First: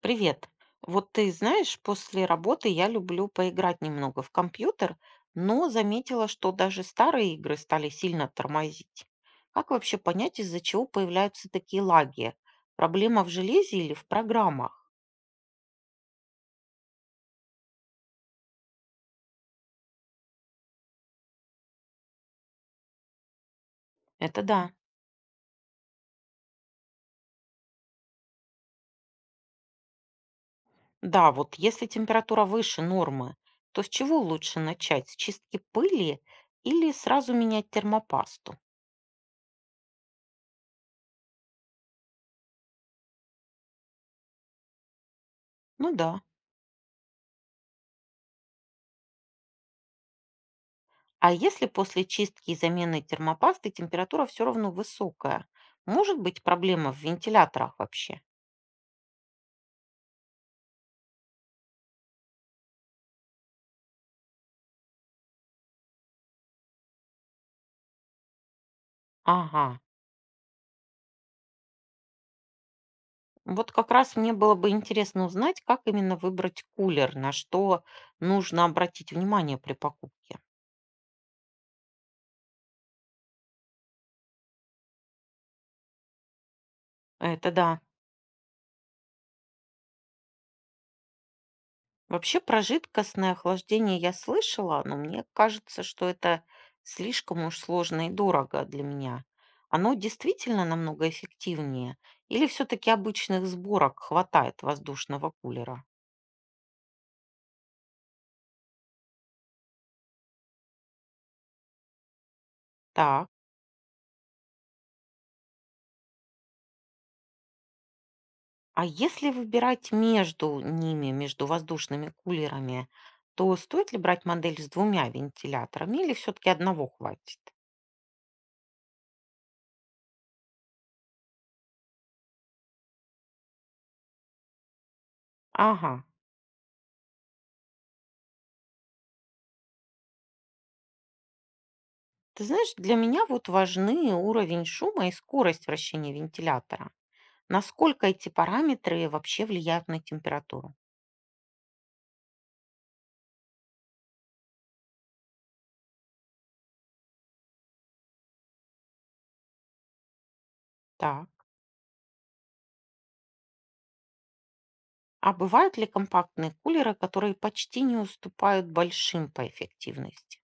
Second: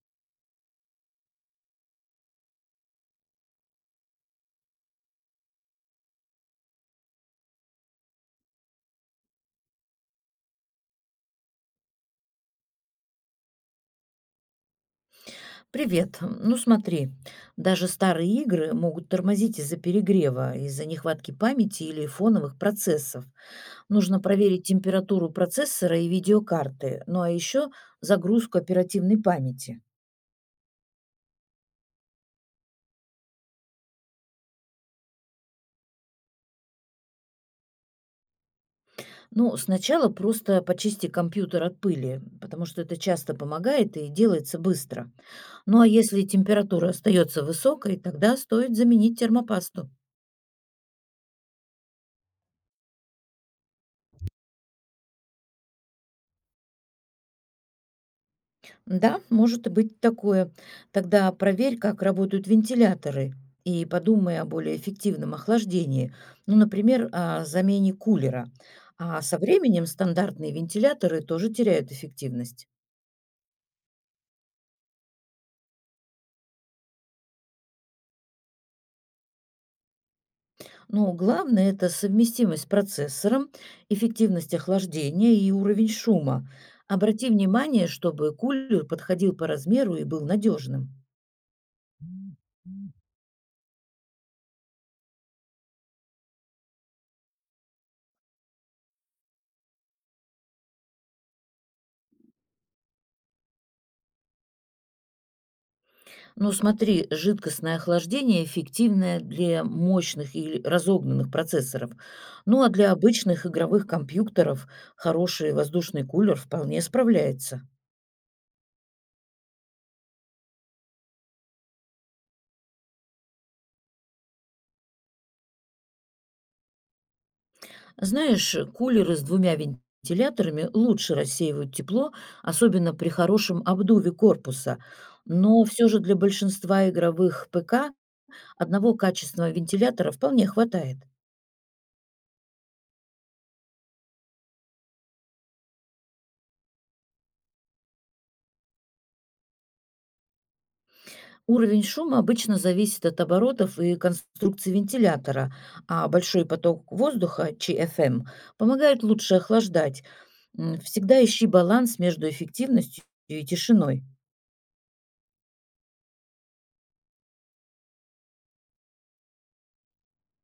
Привет. Вот ты знаешь, после работы я люблю поиграть немного в компьютер, но заметила, что даже старые игры стали сильно тормозить. Как вообще понять, из-за чего появляются такие лаги? Проблема в железе или в программах? Привет. Ну смотри, даже старые игры могут тормозить из-за перегрева, из-за нехватки памяти или фоновых процессов. Нужно Это проверить да. температуру процессора и видеокарты, ну а еще загрузку оперативной памяти. Да, вот если температура выше нормы, то с чего лучше начать? С чистки пыли или сразу менять термопасту? Ну, сначала просто почисти компьютер от пыли, потому что это часто помогает и делается быстро. Ну а Ну да. если температура остается высокой, тогда стоит заменить термопасту. А если после чистки и замены термопасты температура все равно высокая? Может быть проблема в вентиляторах вообще? Да, может и быть такое. Тогда проверь, как работают вентиляторы, и подумай о более эффективном охлаждении, ну, например, о замене кулера. А со Ага. временем стандартные вентиляторы тоже теряют эффективность. Вот как раз мне было бы интересно узнать, как именно выбрать кулер, на что нужно обратить внимание при покупке. Но главное– это совместимость с процессором, эффективность охлаждения и уровень шума. Обрати Это да. внимание, чтобы кулер подходил по размеру и был надежным. Вообще про жидкостное охлаждение я слышала, но мне кажется, что это слишком уж сложно и дорого для меня. Оно действительно намного эффективнее? Или все-таки обычных сборок хватает воздушного кулера? Ну, смотри, жидкостное охлаждение эффективное для мощных или разогнанных процессоров. Ну, а для Так, обычных игровых компьютеров хороший воздушный кулер вполне справляется. а если выбирать между ними, между воздушными кулерами, то стоит ли брать модель с двумя вентиляторами или все-таки одного хватит? Знаешь, кулеры с двумя вентиляторами лучше рассеивают тепло, особенно при хорошем обдуве корпуса. Но все Ага. же для большинства игровых ПК одного качественного вентилятора вполне хватает. Ты знаешь, для меня вот важны уровень шума и скорость вращения вентилятора. Насколько эти параметры вообще влияют на температуру? Уровень шума обычно зависит от оборотов и конструкции вентилятора, а большой поток воздуха, ЧФМ, помогает лучше охлаждать. Всегда Так. ищи баланс между эффективностью и тишиной. А бывают ли компактные кулеры, которые почти не уступают большим по эффективности?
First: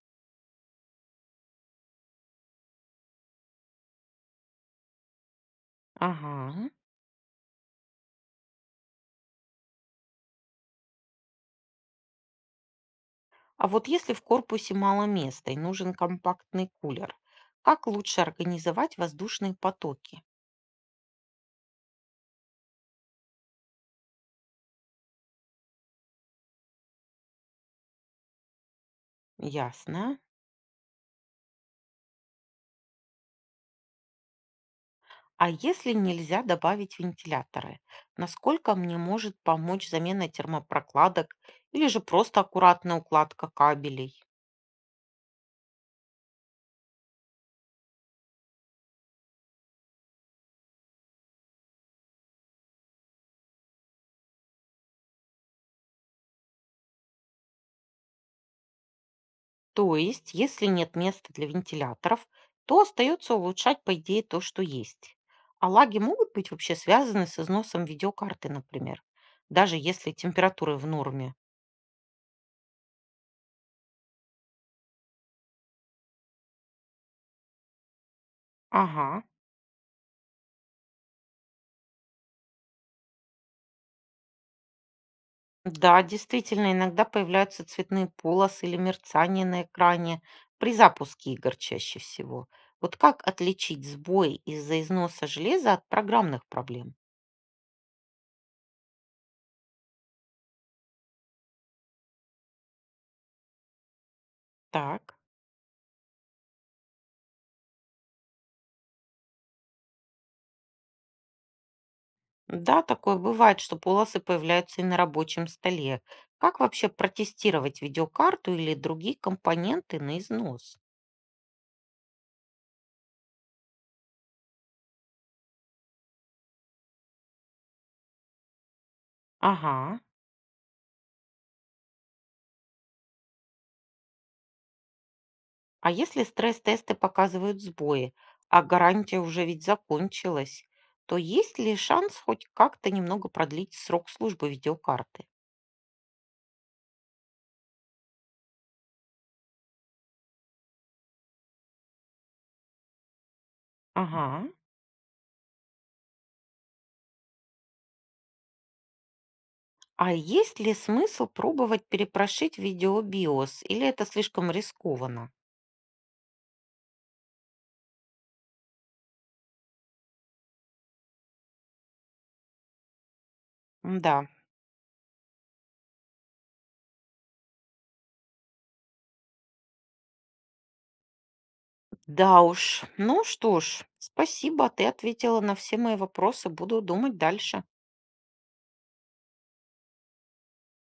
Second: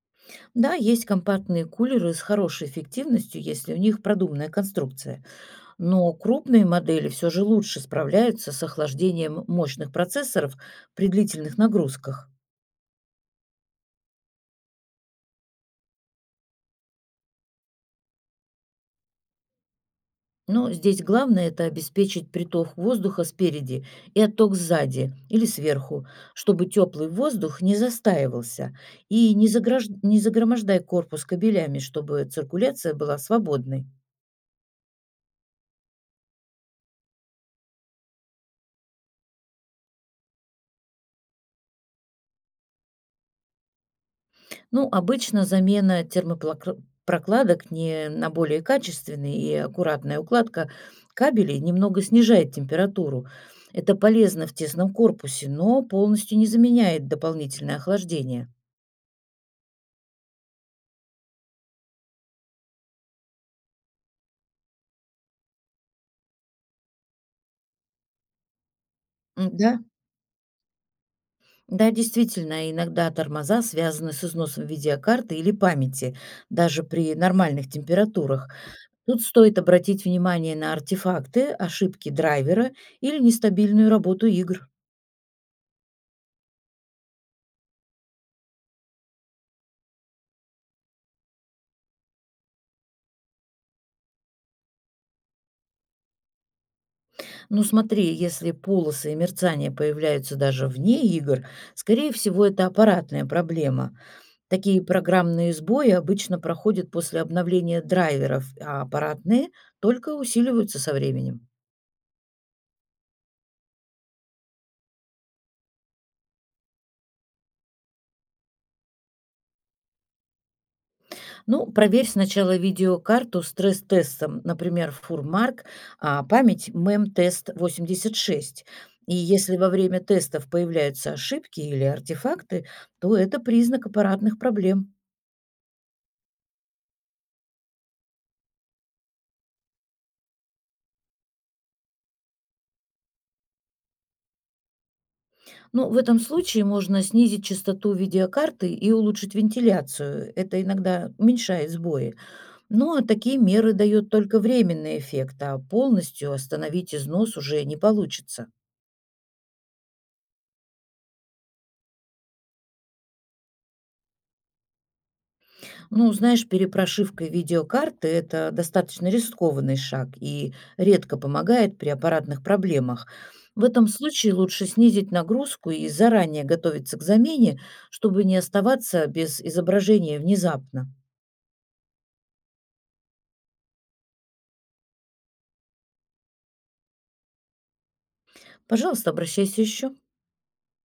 Да, есть компактные кулеры с хорошей эффективностью, если у них продуманная конструкция. Но крупные Ага. модели все же лучше справляются с охлаждением мощных процессоров при длительных нагрузках. А вот если в корпусе мало места и нужен компактный кулер, как лучше организовать воздушные потоки? Но здесь главное– это обеспечить приток воздуха спереди и отток сзади или сверху, чтобы теплый воздух не застаивался и Ясно. не загромождай корпус кабелями, чтобы циркуляция была свободной. А если нельзя добавить вентиляторы, насколько мне может помочь замена термопрокладок или же просто аккуратная укладка кабелей? Ну, обычно замена термопрокладок не на более качественные и аккуратная укладка кабелей немного снижает температуру. Это полезно в тесном корпусе, но полностью не заменяет дополнительное охлаждение. То есть, если нет места для вентиляторов, то остается улучшать, по идее, то, что есть. А лаги могут быть вообще связаны с износом видеокарты, например, даже Да, если температуры в норме. Да, действительно, иногда тормоза связаны с износом видеокарты или памяти, даже при нормальных температурах. Ага. Тут стоит обратить внимание на артефакты, ошибки драйвера или нестабильную работу игр. Да, действительно, иногда появляются цветные полосы или мерцание на экране при запуске игр чаще всего. Вот как отличить сбой из-за износа железа от программных проблем? Но смотри, если полосы и мерцания появляются даже вне игр, скорее всего, это аппаратная проблема. Такие Так. программные сбои обычно проходят после обновления драйверов, а аппаратные только усиливаются со временем. Да, такое бывает, что полосы появляются и на рабочем столе. Как вообще протестировать видеокарту или другие компоненты на износ? Ну, проверь сначала видеокарту стресс-тестом, например, фурмарк, а память мем-тест 86. И если во Ага. время тестов появляются ошибки или артефакты, то это признак аппаратных проблем. А если стресс-тесты показывают сбои, а гарантия уже ведь закончилась, то есть ли шанс хоть как-то немного продлить срок службы видеокарты? Но в этом случае можно снизить частоту видеокарты и улучшить вентиляцию. Это иногда уменьшает сбои. Но такие меры дают только Ага. временный эффект, а полностью остановить износ уже не получится. А есть ли смысл пробовать перепрошить видеобиос, или это слишком рискованно? Ну, знаешь, перепрошивка видеокарты– это достаточно рискованный шаг и редко помогает при аппаратных проблемах. В этом Да, случае лучше снизить нагрузку и заранее готовиться к замене, чтобы не оставаться без изображения внезапно. да уж. Ну что ж, спасибо, ты ответила на все мои вопросы, буду думать дальше. Пожалуйста, обращайся еще.